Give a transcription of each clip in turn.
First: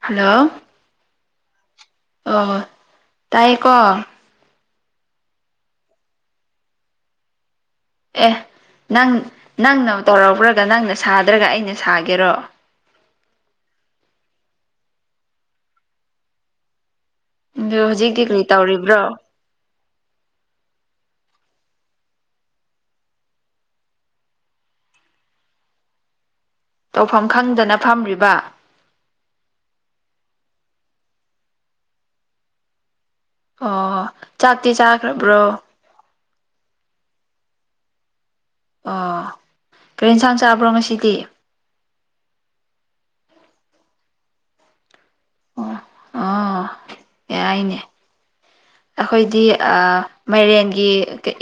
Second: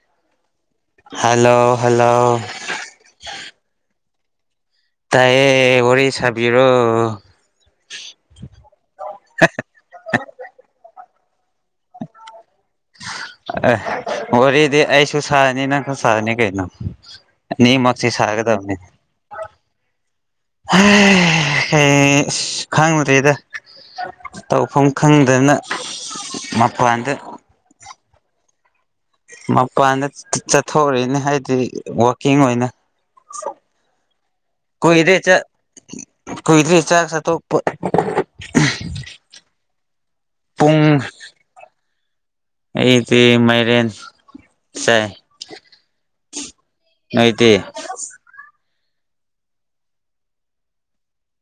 hello hello ꯑꯣ ꯇꯥꯏꯀꯣ ꯇꯥꯏꯌꯦ ꯋꯤꯔꯤ ꯁꯕꯤꯔꯣ ꯑꯦ ꯅꯪ ꯅꯪꯅ ꯇꯧꯔꯧꯕ꯭ꯔꯒ ꯅꯪꯅ ꯁꯥꯗ꯭ꯔꯒ ꯑꯩꯅ ꯁꯥꯒꯦꯔꯣ ꯑꯦ ꯋꯤꯔꯤꯗꯤ ꯑꯩꯁꯨ ꯁꯅꯤ ꯅꯪ ꯁꯅꯤ ꯀꯩꯅꯣ ꯑꯅꯤ ꯑꯗꯣ ꯃꯛꯁꯤ ꯍꯧꯖꯤꯛꯇꯤ ꯀꯔꯤ ꯁꯒꯗꯕꯅꯤ ꯇꯧꯔꯤꯕ꯭ꯔꯣ ꯑꯦ ꯀꯩ ꯏꯁ ꯈꯉꯗꯔꯤꯗ ꯇꯧꯐꯝ ꯈꯪꯗꯅ ꯇꯧꯐꯝ ꯈꯪꯗꯅ ꯐꯝ꯭ꯔꯤꯕ ꯃꯄꯥꯟꯗ ꯆꯠꯊꯣꯛꯔꯤꯅꯦ ꯍꯥꯏꯗꯤ ꯋꯀꯤꯡ ꯑꯣꯏꯅ ꯑꯣ ꯆꯥꯛꯇꯤ ꯀꯨꯏꯔꯦ ꯆ ꯆꯥꯈ꯭ꯔꯕ꯭ꯔꯣ ꯀꯨꯏꯔꯦ ꯆꯥꯛ ꯆꯥꯊꯣꯛ [unintelligible] ꯑꯣ ꯀꯔꯤ ꯌꯦꯟꯁꯥꯡ ꯆꯥꯕ꯭ꯔꯣ ꯄꯨꯡ ꯉꯁꯤꯗꯤ ꯑꯩꯗꯤ ꯃꯥꯏꯔꯦꯟ ꯁꯥꯏ ꯑꯣ ꯑꯣ ꯅꯣꯏꯗꯤ ꯌꯥꯏꯅꯦ ꯑꯩꯈꯣꯏꯗꯤ ꯃꯥꯏꯔꯦꯟꯒꯤ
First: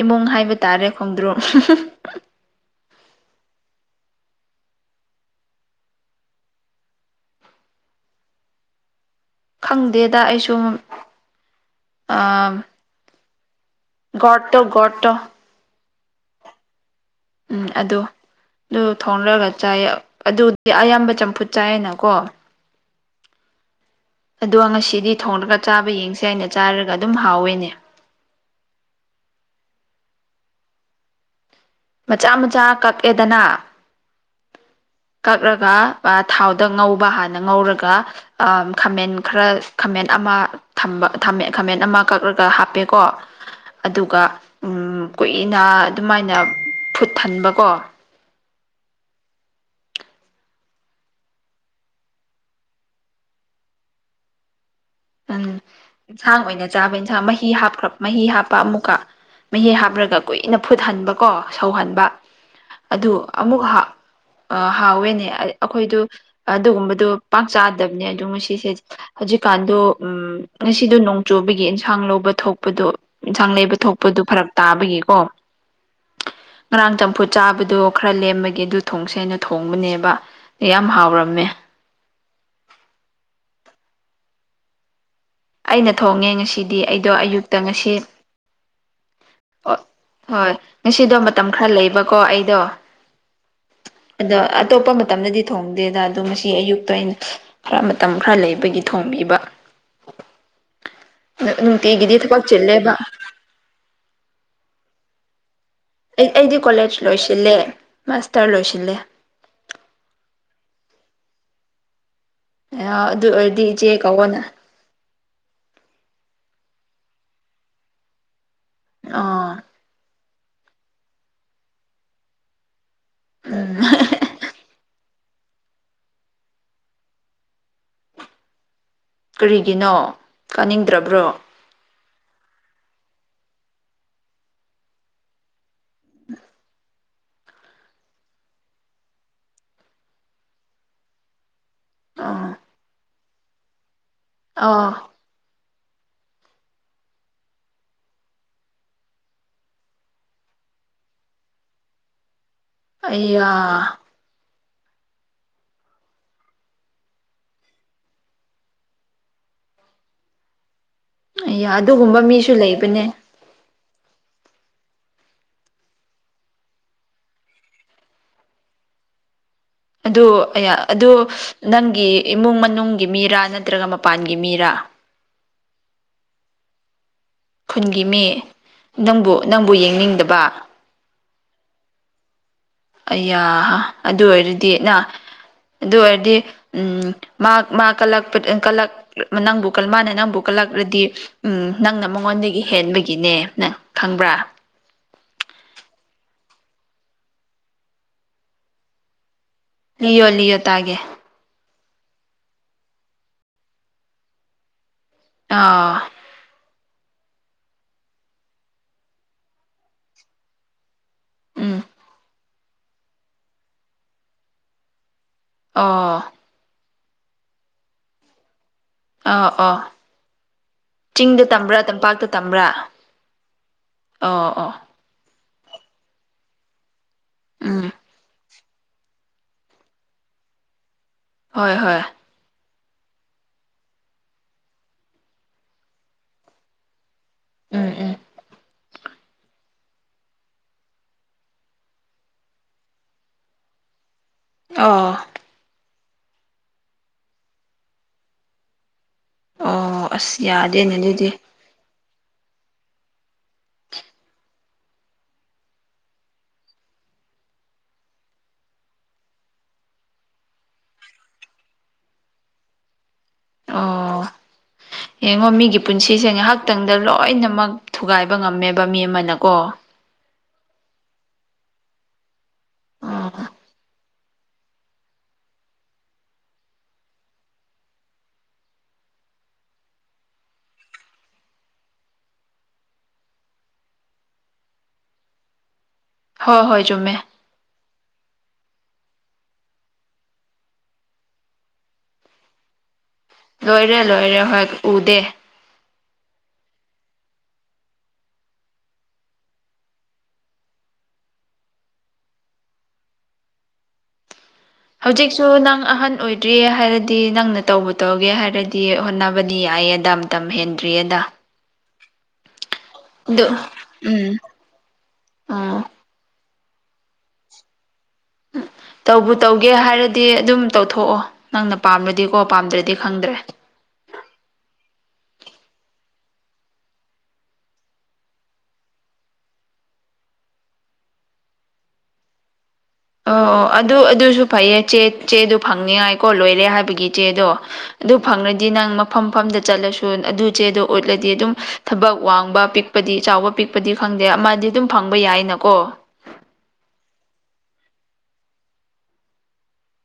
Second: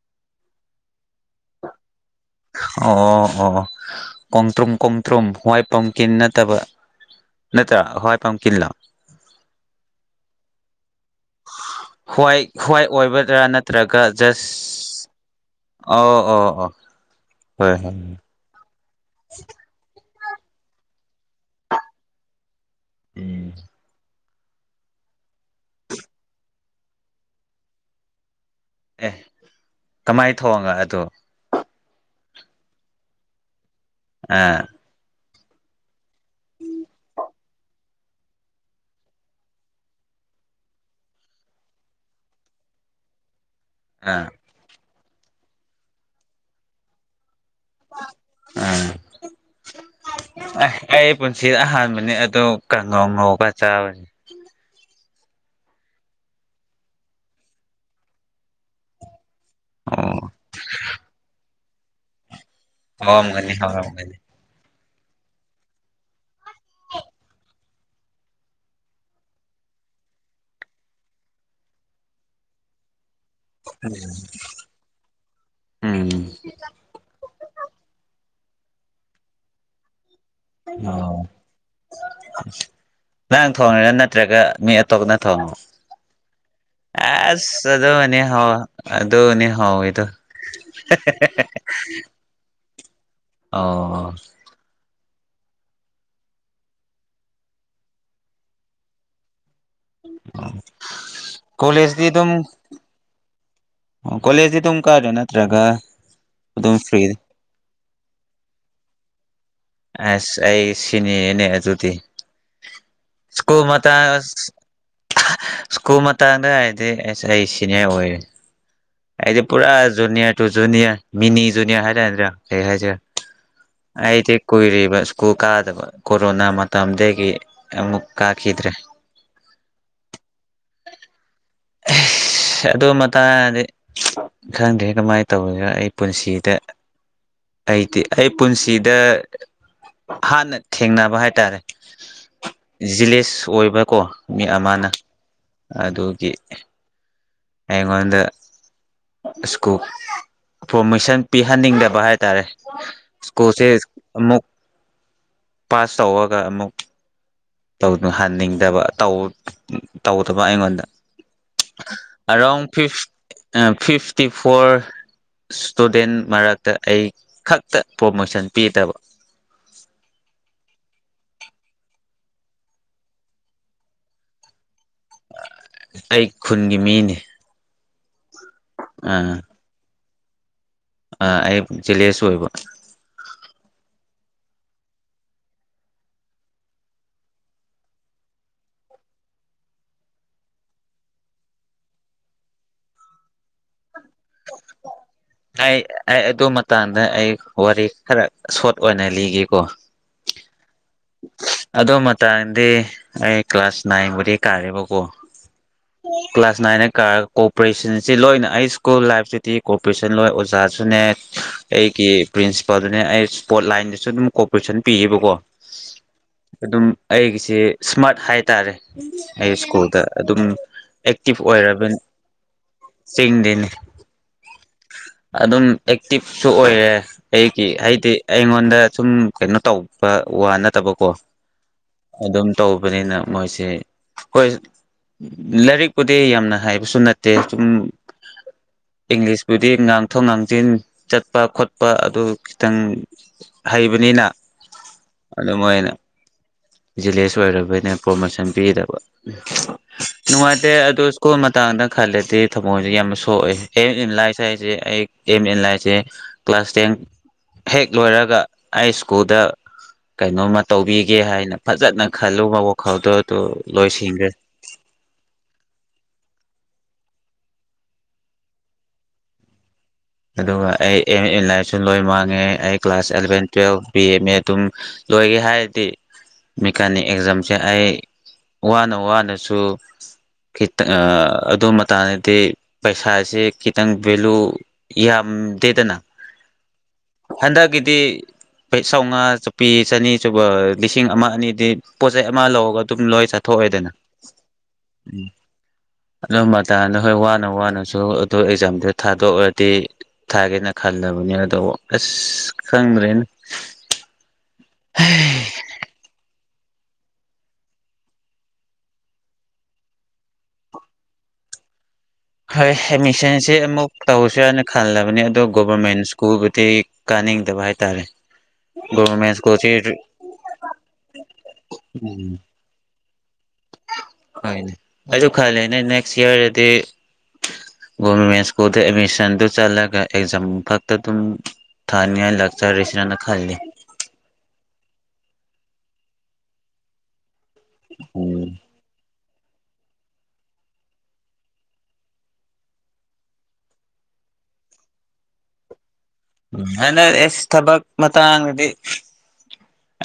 ꯏꯃꯨꯡ ꯍꯥꯏꯕ ꯇꯥꯔꯦ ꯈꯣꯡꯗ꯭ꯔꯨꯝ ꯍꯤꯍꯍꯤ ꯑꯣ ꯑꯣ ꯀꯣꯡꯇ꯭ꯔꯨꯝ ꯀꯣꯡꯇ꯭ꯔꯨꯝ ꯋꯥꯏ ꯄꯝꯀꯤꯟ ꯅꯠꯇꯕ ꯅꯠꯇ꯭ꯔ ꯍꯣꯏ ꯄꯝꯀꯤꯟ ꯂꯣ ꯈꯪꯗꯦꯗ ꯑꯩꯁꯨ ꯍꯏ ꯍ꯭ꯋꯥꯏ ꯑꯣꯏꯒꯗ꯭ꯔꯥ ꯅꯠꯇ꯭ꯔꯒ ꯖꯁ ꯒꯣꯠꯇꯣ ꯒꯣꯠꯇꯣ ꯑꯣ ꯑꯣ ꯑꯣ ꯎꯝ ꯍꯣꯏ ꯍꯣꯏ ꯑꯗꯨ ꯑꯗꯨ ꯊꯣꯡꯔꯒ ꯆꯥꯏꯌꯦ ꯑꯗꯨꯗꯤ ꯑꯌꯥꯝꯕ ꯆꯝꯐꯨꯠ ꯆꯥꯏꯌꯦꯅꯀꯣ ꯎꯝ ꯑꯗꯣ ꯉꯁꯤꯗꯤ ꯊꯣꯡꯡꯂꯒ ꯆꯥꯕ ꯌꯦꯡꯁꯦ ꯍꯥꯏꯅ ꯆꯥꯔꯒ ꯑꯗꯨꯝ ꯍꯥꯎꯋꯦꯅꯦ ꯑꯦ ꯀꯃꯥꯏꯅ ꯊꯣꯡꯒ ꯑꯗꯨ ꯃꯆꯥ ꯃꯆꯥ ꯀꯛꯑꯦꯗꯅ ꯑꯥ ꯀꯛꯂꯒ ꯊꯥꯎꯗ ꯉꯧꯕ ꯍꯥꯟꯅ ꯉꯧꯔꯒ ꯈꯥꯃꯦꯟ ꯈꯔ ꯈꯥꯃꯦꯟ ꯑꯃ ꯈꯥꯃꯦꯟ ꯑꯃ ꯀꯛꯂꯒ ꯍꯥꯞꯄꯦꯀꯣ ꯑꯗꯨꯒ ꯑꯥ ꯎꯝ ꯀꯨꯏꯅ ꯑꯗꯨꯃꯥꯏꯅ ꯐꯨꯠ ꯍꯟꯕꯀꯣ ꯎꯝ ꯑꯥ ꯑꯩ ꯄꯨꯟꯁꯤ ꯑꯍꯥꯟꯕꯅꯤ ꯑꯗꯨ ꯀꯥꯡꯉꯧ ꯉꯧꯒ ꯆꯥꯕꯁꯤ ꯎꯝ ꯌꯦꯟꯁꯥꯡ ꯑꯣꯏꯅ ꯆꯥꯕ ꯏꯟꯁꯥꯡ ꯃꯍꯤ ꯍꯥꯞꯈ꯭ꯔ ꯃꯍꯤ ꯍꯥꯞꯄ ꯑꯃꯨꯛꯀ ꯃꯍꯤ ꯍꯥꯞꯄꯂꯒ ꯑꯣ ꯀꯨꯏꯅ ꯐꯨꯠꯍꯟꯕꯀꯣ ꯁꯧꯍꯟꯕ ꯑꯗꯨ ꯍꯥꯎꯔꯝꯒꯅꯤ ꯑꯃꯨꯛ ꯍꯥꯎꯔꯝꯒꯅꯤ ꯑꯥ ꯍꯥꯎꯋꯦꯅꯦ ꯑꯩꯈꯣꯏꯗꯨ ꯑꯗꯨꯒꯨꯝꯕꯗꯨ ꯆꯥꯗꯕꯅꯦ ꯑꯗꯣ ꯉꯁꯤꯁꯦ ꯍꯧꯖꯤꯛꯀꯥꯟꯗꯣ ꯎꯝ ꯉꯁꯤꯗꯣ ꯅꯣꯡ ꯆꯨꯕꯒꯤ ꯑꯦꯟꯁꯥꯡ ꯂꯧꯕ ꯊꯣꯛꯄꯗꯣ ꯏꯟꯁꯥꯡ ꯂꯩꯕ ꯊꯣꯛꯄꯗꯨ ꯐꯔꯛ ꯇꯥꯕꯒꯤꯀꯣ ꯎꯝ ꯉꯔꯥꯡ ꯆꯝꯐꯨꯠ ꯆꯥꯕꯗꯣ ꯈꯔ ꯂꯦꯝꯃꯒꯦ ꯑꯗꯨ ꯊꯣꯡꯁꯦꯅ ꯊꯣꯡꯕꯅꯦꯕ ꯌꯥꯝ ꯑꯣ ꯍꯥꯎꯔꯝꯃꯦ ꯅꯪ ꯊꯣꯡꯉꯤꯔꯣ ꯅꯠꯇ꯭ꯔꯒ ꯃꯤ ꯑꯇꯣꯞꯅ ꯊꯣꯡꯉꯣ ꯑꯩꯅ ꯊꯣꯡꯉꯦ ꯉꯁꯤꯗꯤ ꯑꯩꯗꯣ ꯑꯌꯨꯛꯇ ꯑꯁ ꯉꯁꯤ ꯑꯗꯣꯅꯤ ꯍꯥꯎꯏꯗꯣ ꯑꯗꯣꯅꯤ ꯍꯥꯎꯏꯗꯣ ꯍꯣꯏ ꯉꯁꯤꯗꯣ ꯃꯇꯝ ꯈꯔ ꯂꯩꯕꯀꯣ ꯑꯩꯗꯣ ꯑꯣ ꯑꯗꯣ ꯑꯇꯣꯞꯄ ꯃꯇꯝꯗꯗꯤ ꯊꯣꯡꯗꯦꯗ ꯑꯗꯣ ꯃꯁꯤ ꯑꯌꯨꯛꯇ ꯑꯩꯅ ꯈꯔ ꯃꯇꯝ ꯈꯔ ꯂꯩꯕꯒꯤ ꯊꯣꯡꯕꯤꯕ ꯑꯥ ꯅꯨꯡꯇꯤꯒꯤꯗꯤ ꯊꯕꯛ ꯆꯤꯜꯂꯦꯕ ꯑꯣ ꯀꯣꯂꯦꯖꯗꯤ ꯑꯗꯨꯝ ꯀꯥꯔꯤꯔꯣ ꯅꯠꯇ꯭ꯔꯥꯒ ꯑꯩ ꯑꯩꯗꯤ ꯀꯣꯂꯦꯖ ꯂꯣꯏꯁꯤꯜꯂꯦ ꯃꯥꯁꯇꯔ ꯂꯣꯏꯁꯤꯜꯂꯦ ꯑꯁ ꯑꯩ ꯁꯤꯅꯤꯅꯦ ꯑꯗꯨꯗꯤ ꯑꯗꯨ ꯁꯀꯨꯜ ꯑꯣꯏꯔꯗꯤ ꯏꯆꯦ ꯀꯧꯋꯣꯅ ꯃꯇꯥꯁ ꯁ꯭ꯀꯨꯜ ꯃꯇꯝꯗ ꯍꯥꯏ ꯑꯁ ꯑꯩ ꯁꯤꯅꯤꯌꯔ ꯑꯣꯏꯔꯦ ꯑꯩꯗꯤ ꯑꯥ ꯄꯨꯔꯥ ꯖꯨꯅꯤꯌꯔ ꯖꯨꯅꯤꯌꯔ ꯃꯤꯅꯤ ꯖꯨꯅꯤꯌꯔ ꯍꯥꯏꯇꯥꯔꯦꯗ꯭ꯔꯥ ꯀꯩ ꯍꯥꯏꯁꯦ ꯎꯝ ꯑꯩꯗꯤ ꯀꯨꯏ ꯀꯨ ꯀꯥꯗꯕ ꯀꯣꯔꯣꯅꯥ ꯃꯇꯝꯗꯒꯤ ꯑꯃꯨꯛ ꯀꯥꯈꯤꯗ꯭ꯔꯦ ꯀꯔꯤꯒꯤꯅꯣ ꯀꯥꯅꯤꯡꯗ꯭ꯔꯕ꯭ꯔꯣ ꯑꯗꯨ ꯃꯇꯥꯗꯤ ꯈꯪꯗ꯭ꯔꯦ ꯀꯃꯥꯏꯅ ꯇꯧꯒꯦꯔ ꯑꯩ ꯄꯨꯟꯁꯤꯗ ꯑꯩꯗꯤ ꯑꯩ ꯄꯨꯟꯁꯤꯗ ꯍꯥꯟꯅ ꯊꯦꯡꯅꯕ ꯍꯥꯏꯇꯥꯔꯦ ꯑꯥ ꯖꯤꯂꯦꯁ ꯑꯣꯏꯕꯀꯣ ꯃꯤ ꯑꯃꯅ ꯑꯥ ꯑꯗꯨꯒꯤ ꯑꯩꯉꯣꯟꯗ ꯁ꯭ꯀꯨꯜ ꯄꯣꯔꯃꯤꯁꯟ ꯄꯤꯍꯟꯅꯤꯡꯗꯕ ꯍꯥꯏꯇꯥꯔꯦ ꯑꯩꯌꯥ ꯁ꯭ꯀꯨꯜꯁꯦ ꯑꯃꯨꯛ ꯄꯥꯁ ꯇꯧꯔꯒ ꯑꯃꯨꯛ ꯇꯧꯍꯟꯅꯤꯡꯗꯕ ꯇꯧꯗꯕ ꯑꯩꯉꯣꯟꯗ ꯑꯩꯌꯥ ꯑꯗꯨꯒꯨꯝꯕ ꯃꯤꯁꯨ ꯑꯔꯥꯘꯟ ꯐꯤ ꯂꯩꯕꯅꯦ ꯐꯤꯐꯇꯤ ꯐꯣꯔ ꯏꯁꯇꯨꯗꯦꯟ ꯃꯔꯛꯇ ꯑꯩ ꯈꯛꯇ ꯄ꯭ꯔꯣꯃꯣꯁꯟ ꯄꯤꯗꯕ ꯑꯗꯨ ꯑꯥꯌꯥ ꯑꯗꯨ ꯅꯪꯒꯤ ꯏꯃꯨꯡ-ꯃꯅꯨꯡꯒꯤ ꯃꯤꯔꯥ ꯅꯠꯇ꯭ꯔꯒ ꯃꯄꯥꯟꯒꯤ ꯃꯤꯔꯥ ꯑꯥꯑꯩ ꯈꯨꯟꯒꯤ ꯃꯤꯅꯤꯢ ꯈꯨꯟꯒꯤ ꯃꯤ ꯅꯪꯕꯨꯅꯪꯕꯨ ꯌꯦꯡꯅꯤꯡꯗꯕ ꯑꯥ ꯑꯩ ꯆꯦꯂꯦꯁꯨ ꯑꯣꯏꯕ ꯑꯩꯌꯥꯍ ꯥ ꯑꯗꯨ ꯑꯣꯏꯔꯗꯤ ꯅ ꯑꯗꯨꯑꯣꯏꯔꯗꯤ ꯎꯝ ꯃꯥ ꯃꯥ ꯀꯂꯛꯄ ꯀꯂꯛ ꯄꯥꯅꯪꯕꯨ ꯃꯥꯅ ꯅꯪꯕꯨ ꯀꯂꯛ ꯀ꯭ꯂꯛꯂꯗꯤ ꯎꯪꯝ ꯅꯪꯅꯥ ꯃꯉꯣꯟꯗꯒꯤ ꯍꯦꯟꯕꯒꯤꯅꯦ ꯅꯪ ꯈꯪꯕ꯭ꯔꯥ ꯇꯥꯏꯌꯦ ꯑꯩ ꯑꯗꯨꯃ ꯇꯥꯡꯗ ꯑꯩ ꯋꯥꯔꯤ ꯈꯔ ꯁꯣꯔꯠ ꯑꯣꯏꯅ ꯂꯤꯒꯦꯀꯣ ꯂꯤꯌꯣ ꯂꯤꯌꯣ ꯇꯥꯒꯦ ꯑꯗꯨꯃꯇꯥꯡꯗꯤ ꯑꯩ ꯀ꯭ꯂꯥꯁ ꯅꯥꯏꯟꯕꯨꯗꯤ ꯀꯥꯔꯦꯕꯀꯣ ꯑꯥ ꯀ꯭ꯂꯥꯁ ꯅꯥꯏꯟ ꯍꯦꯛ ꯀꯥꯔꯒ ꯀꯣꯑꯣꯄꯔꯦꯁꯟꯖꯤ ꯂꯣꯏꯅ ꯑꯩꯆ ꯁ꯭ꯀꯨꯜ ꯂꯥꯏꯐꯁꯤꯗꯤ ꯀꯣꯑꯣꯄꯔꯦꯁꯟ ꯂꯣꯏ ꯑꯣꯖꯥꯁꯨꯅꯦ ꯎꯝ ꯑꯩꯒꯤ ꯄ꯭ꯔꯤꯟꯁꯤꯄꯥꯜꯗꯨꯅꯦ ꯑꯩ ꯏꯁ꯭ꯄꯣꯔꯠ ꯂꯥꯏꯟꯗꯁꯜꯖꯨ ꯑꯗꯨꯝ ꯀꯣꯑꯣꯄꯔꯦꯁꯟ ꯄꯤꯌꯦꯕꯀꯣ ꯑꯣꯑꯣ ꯑꯩꯒꯤꯖꯦ ꯏꯁꯃꯥꯔꯠ ꯍꯥꯏꯇꯥꯔꯦ ꯑꯥ ꯑꯣ ꯑꯩꯁ꯭ꯀꯨꯜꯗ ꯑꯗꯨꯝ ꯑꯦꯛꯇꯤꯚ ꯆꯤꯡꯗ ꯑꯣꯏꯔꯕꯅꯤ ꯇꯝꯕ꯭ꯔꯥ-ꯇꯝꯄꯥꯛꯇ ꯇꯝꯕ꯭ꯔꯥ ꯆꯤꯡꯗꯤꯅꯤ ꯑꯣ ꯑꯣ ꯑꯗꯨꯝ ꯑꯦꯛꯇꯤꯞꯁꯨꯑꯣꯏꯔꯦ ꯑꯩꯒꯤ ꯎꯝ ꯍꯥꯏꯗꯤ ꯑꯩꯉꯣꯟꯗ ꯗꯥ ꯁꯨꯝ ꯀꯩꯅꯣ ꯇꯧꯕ ꯋꯥ ꯅꯠꯇꯕꯀꯣ ꯍꯣꯏꯍꯣꯏ ꯑꯗꯨꯝ ꯇꯧꯕꯅꯤꯅ ꯃꯣꯏꯖꯦ ꯍꯣꯏ ꯂꯥꯏꯔꯤꯛꯄꯨꯗꯤ ꯌꯥꯝꯅ ꯍꯥꯏꯕꯁꯨ ꯅꯠ ꯗꯦ ꯆꯨꯝ ꯎꯝ ꯎꯝ ꯏꯪꯂꯤꯁꯄꯨꯗꯤ ꯉꯥꯡꯊꯣꯛ -ꯉꯥꯡꯖꯤꯟ ꯆꯠꯄ- ꯈꯣꯠꯄ ꯑꯗꯨ ꯈꯤꯇꯪ ꯍꯥꯏ ꯢꯕꯅꯤꯅ ꯑꯣ ꯑꯗꯨ ꯃꯣꯏꯅ ꯖꯤꯂꯦꯁ ꯑꯣꯏꯔꯕꯩꯅ ꯄ꯭ꯔꯣꯃꯣꯁꯟ ꯄꯤꯗꯕ ꯑꯣ ꯑꯁ ꯅꯨꯡꯉꯥꯏꯇꯦ ꯌꯥꯗꯦꯅꯦ ꯑꯗꯨ ꯑꯗꯨꯗꯤ ꯁ꯭ꯀꯨꯜ ꯃꯇꯥꯡꯗ ꯈꯜꯂꯗꯤ ꯊꯃꯣꯏꯖꯦ ꯌꯥꯝꯅ ꯁꯣꯛꯑꯦ ꯑꯦꯝ ꯑꯦꯟ ꯂꯥꯏꯁ ꯍꯥꯏꯖꯦ ꯑꯩ ꯑꯦꯝ ꯑꯦꯟ ꯂꯥꯏꯖꯦ ꯀ꯭ꯂꯥꯁ ꯇꯦꯟ ꯍꯦꯛꯂꯣꯏꯔꯒ ꯑꯩꯁ꯭ꯀꯨꯜꯗ ꯀꯩꯅꯣꯃ ꯇꯧꯕꯤꯒꯦ ꯍꯥꯏꯅ ꯐꯖꯅ ꯈꯜꯂꯨꯕ ꯋꯥꯈꯜꯗꯨꯠ ꯑꯣꯑꯣ ꯌꯦꯡꯉꯣ ꯃꯤꯒꯤ ꯄꯨꯟꯁꯤꯖꯦ ꯉꯥꯏꯍꯥꯛꯇꯪ ꯗꯥ ꯂꯣꯏꯅꯃꯛ ꯊꯨꯒꯥꯏꯕ ꯉꯝꯃꯦꯕ ꯃꯤ ꯑꯃꯅꯀꯣ ꯑꯗꯨꯒ ꯑꯩ ꯑꯦꯝ ꯑꯦꯟꯂꯥꯏꯐꯁꯨ ꯂꯣꯏ ꯃꯥꯡꯉꯦ ꯑꯩ class eleven um twelve ꯕꯤꯑꯦ M A ꯑꯗꯨꯝ ꯂꯣꯏꯒꯦ ꯍꯥꯏꯔꯗꯤ ꯃꯦꯀꯥꯅꯤꯛ ꯑꯦꯛꯖꯥꯝꯖꯦ ꯑꯩ ꯋꯥꯅꯋꯥꯅꯁꯨ ꯈꯤꯇꯪ ꯑꯥꯑꯥ ꯑꯗꯨ ꯃꯇꯥꯡꯗꯗꯤ ꯄꯩꯁꯥꯁꯦ ꯈꯤꯇꯪ ꯚꯦꯂꯨ ꯌꯥꯝ ꯗꯦꯗꯅ ꯍꯣꯏ ꯍꯣꯏ ꯆꯨꯝꯃꯦ ꯍꯟꯗꯛꯀꯤꯗꯤ ꯄꯩꯁꯥꯝꯉꯥ ꯆꯞꯄꯤ ꯆꯅꯤ ꯁꯨꯕ ꯂꯤꯁꯤꯡ ꯑꯃ ꯑꯅꯤꯗꯤ ꯄꯣꯠ ꯆꯩ ꯑꯃ ꯂꯧꯔꯒ ꯑꯗꯨꯝ ꯂꯣꯏ ꯆꯥꯊꯣꯛꯑꯦꯗꯅ ꯂꯣꯏꯔꯦ ꯂꯣꯏꯔꯦ ꯍꯣꯏ ꯎꯗꯦ ꯑꯗꯨ ꯃꯇꯥꯡꯗꯨ ꯍꯣꯏ ꯋꯥꯅ-ꯋꯥꯅꯖꯨ ꯑꯗꯨ ꯑꯦꯛꯖꯥꯝꯗꯨ ꯊꯥꯗꯣꯛꯑꯦ ꯗꯤ ꯊꯥꯒꯦꯅ ꯈꯟꯗꯕꯅꯤꯅ ꯑꯗꯣ ꯑꯥꯁꯆ ꯈꯪꯗ꯭ꯔꯦꯅꯦ INAUDIBLE ꯍꯧꯖꯤꯛꯁꯨ ꯅꯪ ꯑꯥꯍꯟ ꯑꯣꯏ ꯗ꯭ꯔꯤ ꯍꯥꯏꯔꯗꯤ ꯅꯪꯅ ꯇꯧꯕꯨꯨ- ꯇꯧꯒꯦ ꯍꯥꯏꯔꯗꯤ ꯍꯣꯠꯅꯕꯗꯤ ꯌꯥꯏꯌꯦ ꯃꯇꯝ ꯍꯦꯟꯗ꯭ꯔꯤꯌꯦꯗ ꯍꯣꯏ ꯑꯗꯨ ꯑꯦꯠꯃꯤꯁꯟꯁꯤ ꯑꯃꯨꯛ ꯎꯝ ꯇꯧꯁꯤꯔ ꯍꯥꯏꯅ ꯈꯜꯂꯕꯅꯤ ꯑꯗꯣ ꯑꯣ ꯒꯣꯕꯔꯃꯦꯟ ꯁ꯭ꯀꯨꯜꯕꯨ ꯗꯤ ꯀꯥꯅꯤꯡꯗꯕ ꯍꯥꯏꯇꯥꯔꯦ ꯒꯣꯕꯔꯃꯦꯟ ꯇꯧꯕꯨ ꯁ꯭ꯀꯨꯜꯁꯤ ꯇꯧꯒꯦ ꯍꯥꯏꯔꯗꯤ ꯑꯗꯨꯝ ꯇꯧꯊꯣꯛꯑꯣ ꯅꯪꯅ ꯄꯥꯝꯃꯗꯤꯀꯣ ꯄꯥꯝꯗ꯭ꯔꯗꯤ ꯈꯪꯗ꯭ꯔꯦ ꯍꯣꯏ ꯑꯩꯖꯨ ꯈꯅꯦ ꯅꯦꯛꯁ ꯏꯌꯔꯗꯗꯤ ꯒꯣꯃꯦꯟ ꯁꯀꯨꯜ ꯑꯦꯗꯃꯤꯁꯟ ꯇ ꯆꯂꯒ ꯑꯦꯛꯖꯝ ꯐꯛꯇ ꯗꯨꯝ ꯊꯅꯤꯉꯥꯏ ꯑꯣ ꯑꯣ ꯑꯗꯨ ꯑꯗꯨꯁꯨ ꯐꯩꯌꯦ ꯆꯦꯗꯨ ꯐꯪꯅꯤꯉꯥꯏꯀꯣ ꯂꯣꯏꯔꯦ ꯍꯥꯏꯕꯒꯤ ꯆꯦꯗꯣ ꯑꯗꯨ ꯎꯝ ꯐꯪꯉꯗꯤ ꯅꯪ ꯃꯐꯝ ꯃꯐꯝꯗ ꯆꯠꯂꯁꯨ ꯑꯗꯨ ꯆꯦꯗꯣ ꯎꯠꯂꯗꯤ ꯑꯗꯨꯝ ꯊꯕꯛ ꯋꯥꯡꯕ ꯄꯤꯛꯄꯗꯤ ꯆꯥꯎꯕ ꯄꯤꯛꯄꯗꯤ ꯐꯪꯗ ꯈꯪꯗꯦ ꯑꯃꯗꯤ ꯑꯗꯨꯝ ꯐꯪꯕ ꯌꯥꯏꯅꯀꯣ ꯎꯝ ꯑꯗ ꯑꯦꯁ ꯊꯕꯛ ꯃꯇꯥꯡꯗꯗꯤ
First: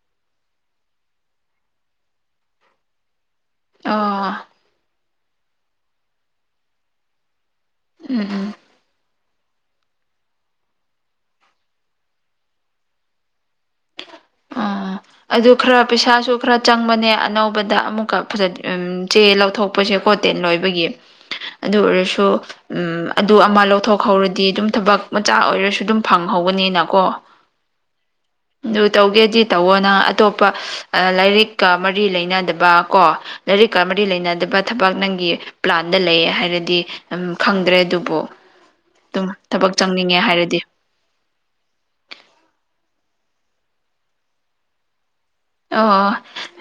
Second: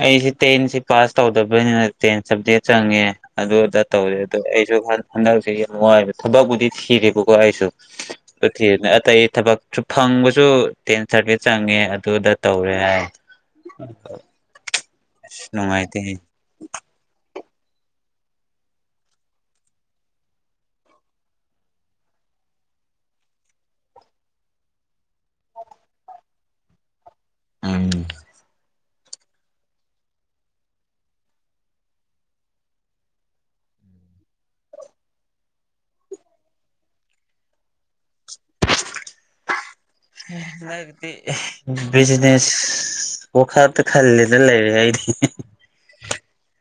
ꯑꯩꯁꯤ ꯇꯦꯟꯁꯤ ꯄꯥꯁ ꯇꯧꯗꯕꯅꯤꯅ ꯇꯦꯟ ꯁꯕꯖꯦꯛ ꯆꯪꯉꯦ ꯑꯗꯨ ꯑꯗꯥ ꯇꯧꯔꯦ ꯑꯣ ꯑꯗ ꯑꯩꯁꯨ ꯍꯟꯗꯛꯁꯤ ꯌꯥꯝ ꯋꯥꯏꯕ ꯊꯕꯛꯄꯨꯗꯤ ꯊꯤꯔꯦꯕꯀꯣ ꯑꯩꯁꯨ ꯎꯝ ꯎꯝ ꯊꯅꯦ ꯑꯇꯩ ꯊꯕꯛꯁꯨ ꯐꯪꯕꯁꯨ ꯇꯦꯟ ꯁꯥꯔꯚꯤꯁ ꯆꯪꯉꯦ ꯑꯗꯨꯗ ꯇꯧꯔꯦ ꯍꯥꯏ ꯑꯣ ꯑꯗꯨ ꯈꯔ ꯅꯨꯡꯉꯥꯏꯇꯦ ꯄꯩꯁꯥꯁꯨ ꯈꯔ ꯆꯪꯕꯅꯦ ꯑꯅꯧꯕ ꯕꯗ ꯑꯃꯨꯛꯀ ꯐꯖ ꯆꯦ ꯂꯧꯊꯣꯛꯄꯁꯦ ꯈꯣ ꯇꯦꯟ ꯂꯣꯏꯕꯒꯤ ꯑꯗꯨ ꯑꯣꯏꯔꯁꯨ ꯎꯝ ꯑꯗꯨ ꯑꯃ ꯂꯧꯊꯣꯛꯍꯧꯔꯗꯤ ꯑꯗꯨꯝ ꯊꯕꯛ ꯃꯆꯥ ꯑꯣꯏꯔꯁꯨ ꯑꯗꯨꯝ ꯐꯪꯍꯧ ꯍꯧꯕꯅꯤꯅꯀꯣ ꯎꯝ ꯑꯗꯨ ꯇꯧꯒꯦꯗꯤ ꯇꯧꯋꯣ ꯅꯪ ꯑꯇꯣꯞꯄ ꯂꯥꯏꯔꯤꯛꯀ ꯃꯔꯤ ꯂꯩꯅꯗꯕ ꯀꯣ ꯂꯥꯏꯔꯤꯛ ꯀꯔꯤꯀ ꯃꯔꯤ ꯂꯩꯅꯗꯕ ꯊꯕꯛ ꯅꯪꯒꯤ ꯄ꯭ꯂꯥꯟꯗ ꯂꯩ ꯍꯥꯏꯔꯗꯤ ꯎꯝ ꯈꯪꯗ꯭ꯔꯦ ꯑꯗꯨꯕꯨ ꯑꯗꯨꯝ ꯊꯕꯛ ꯆꯪꯅꯤꯡꯉꯦ ꯍꯥꯏꯔꯗꯤ ꯗꯤ ꯕꯤꯖꯤꯅꯦꯁ ꯄꯣꯈꯠꯇ ꯈꯜꯂꯦꯗ ꯂꯩꯔꯦ ꯑꯩꯗꯤ ꯑꯣ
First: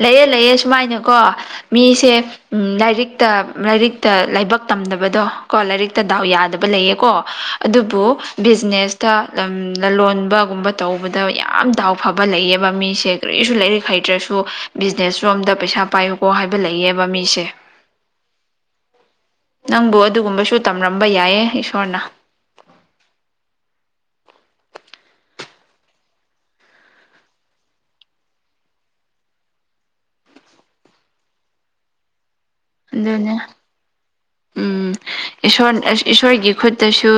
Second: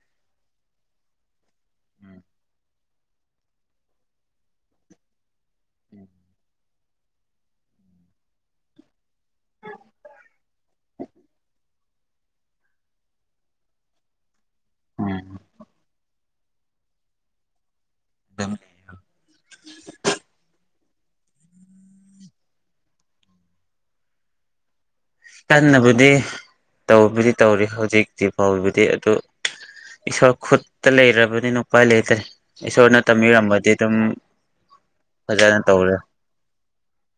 ꯂꯩꯌꯦ ꯂꯩꯑ ꯁꯨꯃꯥꯏꯅꯀꯣ ꯃꯤꯁꯦ ꯎꯝ ꯂꯥꯏꯔꯤꯛ ꯇ ꯂꯥꯏꯔꯤꯛꯇ ꯂꯥꯏꯕꯛ ꯇꯝꯗꯕꯗꯣ ꯀꯣ ꯂꯥꯏꯔꯤꯛꯇ ꯗꯥꯎ ꯌꯥꯗꯕ ꯂꯩꯌꯦꯀꯣ ꯑꯗꯨꯕꯨ ꯕꯤꯖꯤꯅꯦꯁꯇ ꯂꯂꯣꯟꯕꯒꯨꯝꯕ ꯇꯧꯕꯗ ꯌꯥꯝ ꯗꯥꯎ ꯐꯕ ꯂꯩꯌꯦꯕ ꯃꯤꯁꯦ ꯀꯔꯤꯁꯨ ꯂꯥꯏꯔꯤꯛ ꯍꯩꯇ꯭ꯔꯁꯨ ꯕꯤꯖꯤꯅꯦꯁꯔꯣꯝꯗ ꯄꯩꯁꯥ ꯄꯥꯏꯌꯨꯀꯣ ꯍꯥꯏꯕ ꯂꯩꯌꯦꯕ ꯃꯤꯁꯦ ꯑꯗꯨꯝ ꯅꯪꯕꯨ ꯑꯗꯨꯒꯨꯝꯕꯁꯨ ꯇꯝ ꯔꯝꯕ ꯌꯥꯏꯌꯦ ꯏꯁꯣꯔꯅ ꯀꯟꯅꯕꯨꯗꯤ ꯇꯕꯨꯗꯤ ꯇꯧꯔꯤ ꯍꯧꯖꯤꯛꯇꯤ ꯐꯥꯎꯕꯗꯤ ꯑꯗꯨ ꯏꯁꯣꯔ ꯈꯨꯠꯇ ꯂꯩꯔꯕꯅꯤꯅ ꯎꯄꯥꯥꯏ ꯂꯩꯇꯦ ꯏꯁꯣꯔꯅ ꯑꯗꯨꯅꯦ ꯇꯝꯕꯤꯔꯝꯕꯗꯤ ꯑꯗꯨꯝ ꯎꯝ ꯐꯖꯅ ꯏꯁꯣꯔ ꯇꯧꯔꯦ ꯏꯁꯣꯔꯒꯤ ꯈꯨꯠꯇꯁꯨ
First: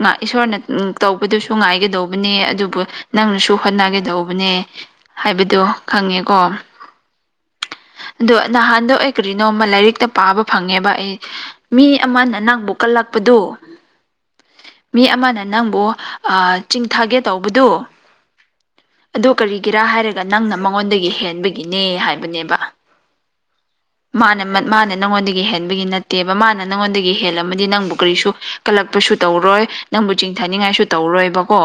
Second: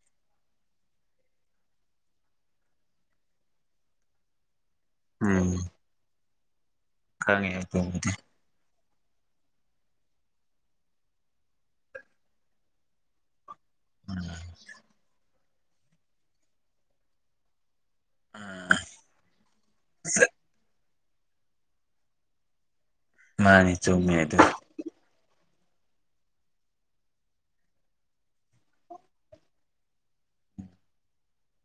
ꯉꯥꯛ ꯏꯁꯣꯔꯅ ꯎꯝ ꯇꯧꯕꯗꯨꯁꯨ ꯉꯥꯏꯒꯗꯧꯕꯅꯦ ꯑꯗꯨꯒꯥ ꯅꯪꯅꯁꯨ ꯍꯣꯠꯅꯒꯗꯧꯕꯅꯦ ꯎꯝ ꯍꯥꯏꯕꯗꯣ ꯈꯪꯉꯦꯀꯣ ꯈꯪꯉꯦ ꯇꯧꯕꯗꯤ ꯑꯗꯣ ꯅꯍꯥꯟꯗꯣ ꯑꯩ ꯀꯔꯤꯅꯣꯃ ꯂꯥꯏꯔꯤꯛꯇ ꯄꯥꯕ ꯐꯪꯉꯦꯕ ꯑꯩ ꯃꯤ ꯑꯃꯅ ꯅꯪꯕꯨ ꯀꯜꯂꯛꯄꯗꯨ ꯃꯤ ꯑꯃꯅ ꯅꯪꯕꯨ ꯑꯥ ꯆꯤꯡꯊꯒꯦ ꯇꯧꯕꯗꯨ ꯑꯗꯨ ꯀꯔꯤꯒꯤꯔꯥ ꯍꯥꯏꯔꯒ ꯅꯪꯅ ꯃꯉꯣꯟꯗꯒꯤ ꯍꯦꯟꯕꯒꯤꯅꯦ ꯍꯥꯏꯕꯅꯦꯕ ꯃꯥꯅꯤ ꯆꯨꯝꯃꯦ ꯑꯗꯨ ꯗꯒꯤ ꯍꯦꯟꯕꯒꯤ ꯅꯠꯇꯦꯕ ꯃꯥꯅ ꯅꯪꯉꯣꯟꯗꯒꯤ ꯍꯜꯂꯝꯃꯗꯤ ꯅꯪꯕꯨ ꯀꯔꯤꯁꯨ ꯀꯂꯛꯄꯁꯨ ꯇꯧꯔꯣꯏ ꯅꯪꯕꯨ ꯆꯤꯡ ꯆꯤꯡꯊꯅꯤꯡꯉꯥꯏꯁꯨ ꯇꯧꯔꯣꯏꯕꯀꯣ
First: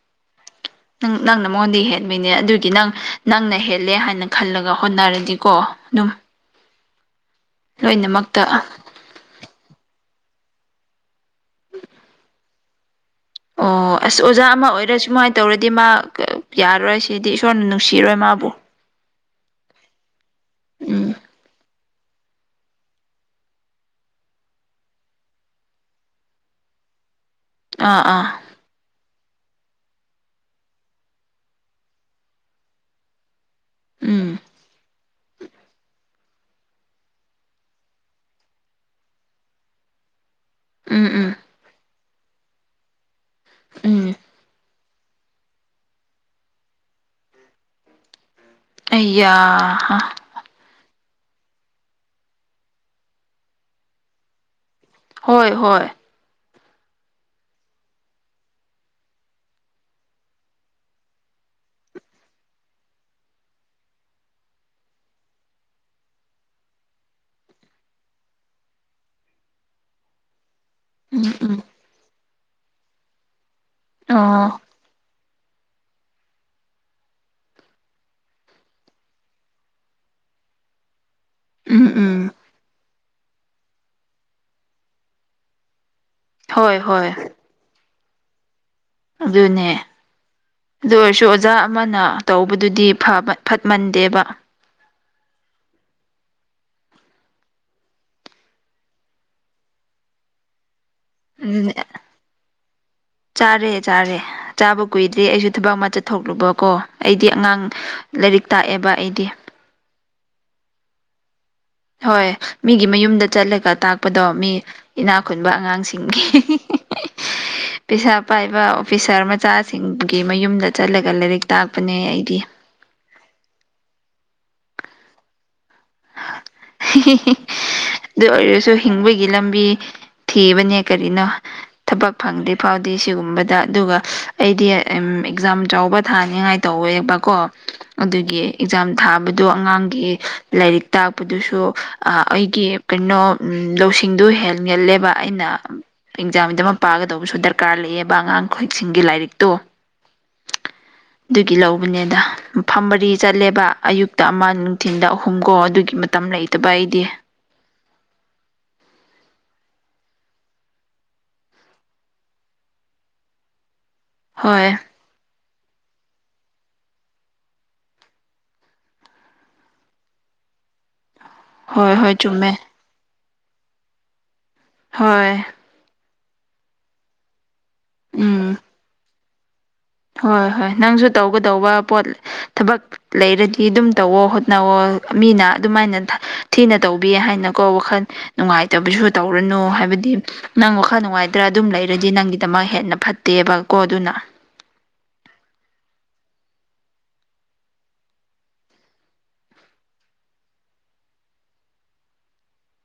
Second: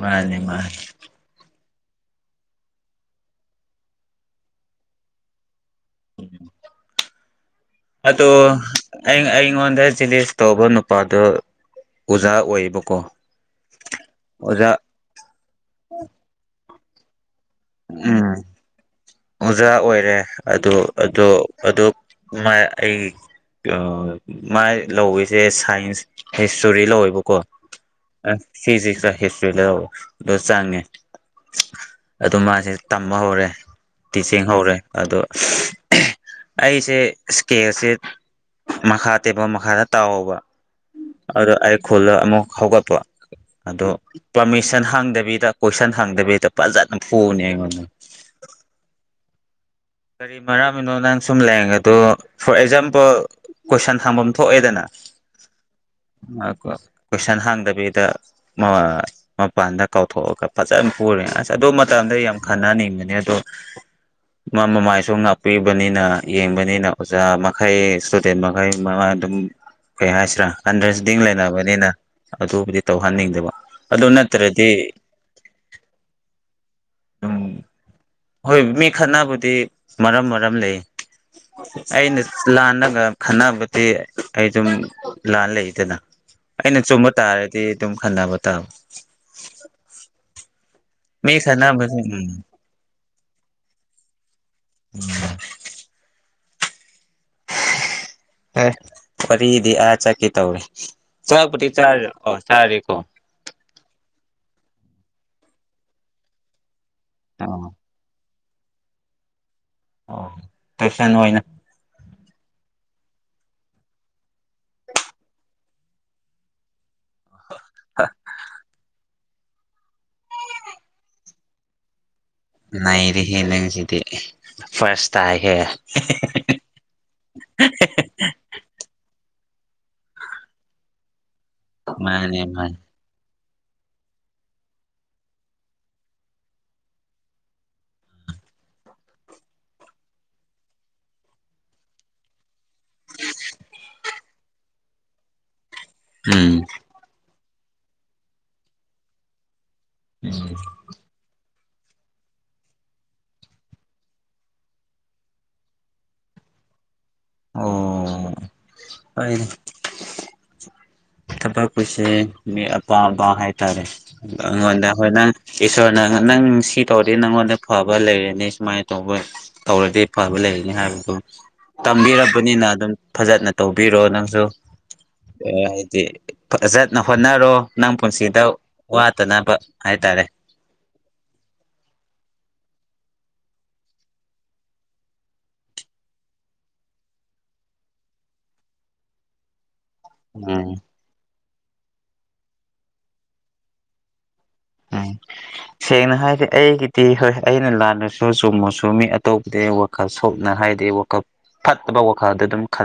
ꯃꯥꯅꯦ ꯃꯥꯅꯦ ꯃꯉꯣꯟꯗꯤ ꯍꯦꯠꯕꯩꯅꯦ ꯑꯗꯨꯒꯤ ꯅꯪ ꯅꯪꯅ ꯍꯦꯜꯂꯦ ꯍꯥꯏꯅ ꯈꯜꯂꯒ ꯍꯣꯠꯅꯔꯗꯤꯀꯣ ꯑꯗꯨꯝ ꯑꯗꯣ ꯂꯣꯏꯅꯃꯛꯇ ꯑꯩ ꯑꯩ ꯑꯩꯉꯣꯟꯗ ꯖꯤꯂꯤꯁ ꯇꯧꯕ ꯅꯨꯄꯥꯗꯣ ꯑꯣꯖꯥ ꯑꯣꯏꯕꯀꯣ ꯑꯣ ꯑꯁ ꯑꯣꯖꯥ ꯑꯃ ꯑꯣꯏꯔ ꯁꯨꯃꯥꯏꯅ ꯇꯧꯔꯗꯤ ꯃꯥ ꯌꯥꯔꯔꯣꯏ ꯁꯤꯗꯤ ꯏꯁꯣꯔꯅ ꯅꯨꯡꯁꯤꯔꯣꯏ ꯎꯝ ꯃꯥꯕꯨ ꯑꯣꯖꯥ ꯑꯣꯏꯔꯦ ꯑꯗꯨ ꯎꯝ ꯑꯗꯨ ꯑꯗꯨ ꯃ ꯑꯩ ꯃꯥ ꯂꯧꯏꯁꯦ ꯁꯥꯏꯟꯁ ꯍꯤꯁꯇꯣꯔꯤ ꯂꯧꯋꯦꯕ ꯀꯣ ꯑꯥ ꯑꯥ ꯐꯤꯖꯤꯛꯁꯔ ꯍꯤꯁꯇ꯭ꯔꯤꯔ ꯂꯧ ꯑꯗꯨ ꯆꯪꯉꯦ ꯑꯗꯨ ꯃꯥꯁꯦ ꯇꯝꯕ ꯍꯧꯔꯦ ꯎꯝ ꯇꯤꯆꯤꯡ ꯍꯧꯔꯦ ꯑꯗꯣ ꯑꯩꯁꯦ ꯏꯁꯀꯦꯁꯦ ꯃꯈꯥ ꯇꯦꯕꯜ ꯃꯈꯥꯗ ꯇꯧꯕ ꯎꯝ ꯎꯝ ꯑꯗꯣ ꯑꯩ ꯈꯨꯜꯗ ꯑꯃꯨꯛ ꯍꯧꯒꯠꯄ ꯑꯗꯣ ꯎꯝ ꯄꯥꯔꯃꯤꯁꯟ ꯍꯪꯗꯕꯤꯗ ꯀꯣꯏꯁꯟ ꯍꯪꯗꯕꯤꯗ ꯐꯖꯅ ꯐꯨꯕꯅꯦ ꯑꯩꯉꯣꯟꯗ ꯌꯥ ꯀꯔꯤ ꯃꯔꯝ ꯀꯩꯅꯅꯣ ꯅꯪ ꯁꯨꯝ ꯂꯩꯌꯦꯡꯉꯦ ꯑꯗꯣ ꯐꯣꯔ ꯑꯦꯛꯖꯥꯝꯄꯜ ꯀꯣꯏꯁꯟ ꯍꯪꯐꯝ ꯊꯣꯛꯑꯦꯗꯅ ꯍꯣꯏ ꯍꯣꯏ ꯀꯣꯏꯁꯟ ꯍꯪꯗꯕꯤꯗ ꯃꯥ ꯃꯄꯥꯟꯗ ꯀꯧꯊꯣꯛꯑꯒ ꯐꯖꯅ ꯄꯨꯔꯦ ꯑꯁ ꯑꯗꯨ ꯃꯇꯝꯗ ꯌꯥꯝ ꯈꯟꯅꯅꯤꯡꯕꯅꯦ ꯑꯗꯣ ꯃꯥ ꯃꯃꯥꯏꯁꯨ ꯉꯥꯛꯄꯤꯕꯅꯤꯅ ꯌꯦꯡꯕꯅꯤꯅ ꯑꯣꯖꯥ ꯃꯈꯩ ꯏꯁꯇꯨꯗꯦꯟ ꯃꯈꯩ ꯃ ꯑꯗꯨꯝ ꯀꯩ ꯍꯥꯏꯁꯤꯔꯥ ꯑꯟꯗꯔꯁꯗꯤꯡ ꯎꯝ ꯎꯝ ꯂꯩꯅꯕꯅꯤꯅ ꯑꯗꯨꯕꯨꯗꯤ ꯇꯧꯍꯟꯅꯤꯡꯗꯕ ꯑꯗꯨ ꯑꯣ ꯅꯠꯇ꯭ꯔꯗꯤ ꯎꯝ ꯍꯣꯏ ꯃꯤ ꯈꯠꯅꯥꯕꯨ ꯏ ꯃꯔꯝ ꯃꯔꯝ ꯂꯩꯌꯦ ꯎꯝ ꯎꯝ ꯑꯩꯅ ꯂꯥꯟꯅꯒ ꯈꯟꯅꯕꯗꯤ ꯑꯩ ꯑꯗꯨꯝ ꯂꯥꯟ ꯂꯩꯗꯅ ꯍꯣꯏ ꯑꯩꯅ ꯆꯨꯝꯕ ꯍꯣꯏ ꯇꯥꯔꯗꯤ ꯗꯨꯝ ꯈꯅꯥꯕꯇꯥꯕ ꯑꯗꯨꯅꯦ ꯑꯗꯨ ꯑꯣꯏꯔꯁꯨ ꯃꯤ ꯑꯣꯖꯥ ꯈꯠꯅꯕꯁꯦ ꯑꯃꯅ ꯎꯝ ꯇꯧꯕꯗꯨꯗꯤ ꯐꯕ ꯐꯠꯃꯟꯗꯦꯕ ꯎꯝ ꯑꯦ ꯋꯥꯔꯤꯗꯤ ꯑꯥ ꯆꯠꯀꯦ ꯇꯧꯔꯦ ꯆꯥꯛꯄꯨꯗꯤ ꯑꯗꯨꯅꯦ ꯆꯥꯔꯦ ꯑꯣ ꯆꯥꯔꯦꯀꯣ ꯆꯥꯔꯦ ꯆꯥꯔꯦ ꯆꯥꯕ ꯀꯨꯏꯗ꯭ꯔꯤ ꯑꯩꯁꯨ ꯊꯕꯛ ꯑꯃ ꯆꯠꯊꯣꯛꯂꯨꯕ ꯀꯣ ꯑꯩꯗꯤ ꯑꯉꯥꯡ ꯑꯣ ꯂꯥꯏꯔꯤꯛ ꯇꯥꯛꯑꯦꯕ ꯑꯩꯗꯤ ꯑꯣ ꯇꯨꯏꯁꯟ ꯑꯣꯏꯅ ꯍꯣꯏ ꯃꯤꯒꯤ ꯃꯌꯨꯝꯗ ꯆꯠꯂꯒ ꯇꯥꯛꯄꯗꯣ ꯃꯤ ꯏꯅꯥꯛ ꯈꯨꯨꯟꯕ ꯑꯉꯥꯡꯁꯤꯡꯒꯤ ꯍꯤ ꯍꯤ ꯍꯤ ꯄꯩꯁꯥ ꯄꯥꯏꯕ ꯑꯣꯐꯤꯁꯥꯔ ꯃꯆꯥꯁꯤꯡꯒꯤ ꯃꯌꯨꯝꯗ ꯆꯠꯂꯒ ꯂꯥꯏꯔꯤꯛ ꯇꯥꯛꯄꯅꯦ ꯑꯩꯗꯤ ꯅꯩꯔꯦꯍꯦ ꯅꯪꯁꯤꯗꯤ ꯐꯥꯔꯁ ꯇꯥꯏꯍꯦ ꯍꯤ ꯍꯤ ꯑꯗꯨ ꯑꯣꯏꯔꯁꯨ ꯍꯤꯡꯕꯒꯤ ꯂꯝ ꯊꯤꯕꯅꯦ ꯀꯔꯤꯅꯣ ꯊꯕꯛ ꯃꯥꯅꯦ ꯐꯪꯗ꯭ꯔꯤ ꯃꯥꯅꯦ ꯐꯥꯎꯗꯤ ꯁꯤꯒꯨꯝꯕ ꯗ ꯑꯗꯨꯒ ꯑꯩꯗꯤ ꯑꯦꯛꯖꯥꯝ ꯆꯥꯎꯕ ꯊꯥꯅꯤꯉꯥꯏ ꯇꯧꯋꯦꯕꯀꯣ ꯑꯗꯨꯒꯤ ꯑꯦꯛꯖꯥꯝ ꯊꯥꯕꯗꯣ ꯑꯉꯥꯡꯒꯤ ꯂꯥꯏꯔꯤꯛ ꯇꯥꯛꯄꯗꯨꯁꯨ ꯑꯥ ꯑꯩꯒꯤ ꯀꯩꯅꯣ ꯎꯝ ꯂꯧꯁꯤꯡꯗꯨ ꯍꯦꯟꯒꯜꯂꯦꯕ ꯑꯩꯅ ꯎꯝ ꯑꯦꯛꯖꯥꯝꯗꯃꯛ ꯄꯥꯒꯗꯧꯕꯁꯨ ꯗꯔꯀꯥꯔ ꯂꯩꯑꯦꯕ ꯑꯉꯥꯡ ꯈꯣꯏꯁꯤꯡꯒꯤ ꯂꯥꯏꯔꯤꯛꯇꯣ ꯎꯝ ꯑꯗꯨꯒꯤ ꯂꯧꯕꯅꯦꯗ ꯃꯐꯝ ꯃꯔꯤ ꯆꯠꯂꯦꯕ ꯑꯌꯨꯛꯇ ꯑꯃ ꯅꯨꯡꯊꯤꯟꯗ ꯑꯍꯨꯝ ꯍꯨꯝꯀꯣ ꯑꯗꯨꯒꯤ ꯃꯇꯝ ꯂꯩꯇꯕ ꯑꯩꯗꯤ ꯑꯣ ꯑꯩ ꯊꯕꯛꯄꯨꯁꯦ ꯃꯤ ꯑꯄꯥꯝ ꯑꯄꯥꯝ ꯍꯥꯏꯇꯥꯔꯦ ꯑꯩꯉꯣꯟꯗ ꯍꯣꯏ ꯅꯪ ꯏꯁꯣꯔꯅ ꯅꯪ ꯁꯤ ꯇꯧꯔꯗꯤ ꯅꯪꯉꯣꯟꯗ ꯐꯕ ꯂꯩꯔꯅꯤ ꯁꯨꯃꯥꯏꯅ ꯇꯧꯕ ꯇꯧꯔꯗꯤ ꯐꯕ ꯂꯩ ꯂꯩꯅꯤ ꯍꯥꯏꯕꯗꯨ ꯍꯣꯏ ꯍꯣꯏ ꯆꯨꯝꯃꯦ ꯇꯝꯕꯤꯔꯕꯅꯤꯅ ꯑꯗꯨꯝ ꯐꯖꯅ ꯇꯧꯕꯤꯔꯣ ꯅꯪꯁꯨ ꯍꯣꯏ [unintelligible] ꯐꯖꯅ ꯍꯣꯠꯅꯔꯣ ꯅꯪ ꯄꯨꯟꯁꯤꯗ ꯎꯝ ꯋꯥꯠꯇꯅꯕ ꯍꯥꯏꯇꯥꯔꯦ ꯍꯣꯏ ꯍꯣꯏ ꯅꯪꯁꯨ ꯇꯧꯒꯗꯧꯕ ꯄꯣꯠ ꯊꯕꯛ ꯂꯩꯔꯗꯤ ꯑꯗꯨꯝ ꯇꯧꯋꯣ ꯍꯣꯠꯅꯧꯋꯣ ꯃꯤꯅ ꯑꯗꯨꯝꯃꯥꯏꯅ ꯊꯤꯅ ꯇꯧꯕꯤ ꯍꯥꯏꯅꯀꯣ ꯋꯥꯈꯟ ꯅꯨꯡꯉꯥꯏꯇꯕꯁꯨ ꯇꯧꯔꯅꯨ ꯍꯥꯏꯕ ꯗꯤ ꯅꯪ ꯎꯝ ꯋꯥꯈꯟ ꯅꯨꯡꯉꯥꯏꯇ꯭ꯔ ꯑꯗꯨꯝ ꯂꯩꯔꯗꯤ ꯅꯪꯒꯤꯗꯃꯛ ꯍꯦꯟꯅ ꯐꯠꯇꯦꯕ ꯀꯣ ꯑꯗꯨꯅ [unintelligible] ꯁꯦꯡꯅ ꯍꯥꯏꯗꯤ ꯑꯩꯒꯤꯗꯤ ꯍꯣꯏ ꯑꯩꯅ ꯂꯥꯟꯂꯁꯨ ꯆꯨꯝꯃꯁꯨ ꯃꯤ ꯑꯇꯣꯞꯄꯗꯤ ꯋꯥꯈꯜ ꯁꯣꯛꯅ ꯍꯥꯏꯗꯤ ꯋꯥꯈꯜ ꯐꯠꯇꯕ ꯋꯥꯈꯜꯗ ꯑꯗꯨꯝ ꯈꯟ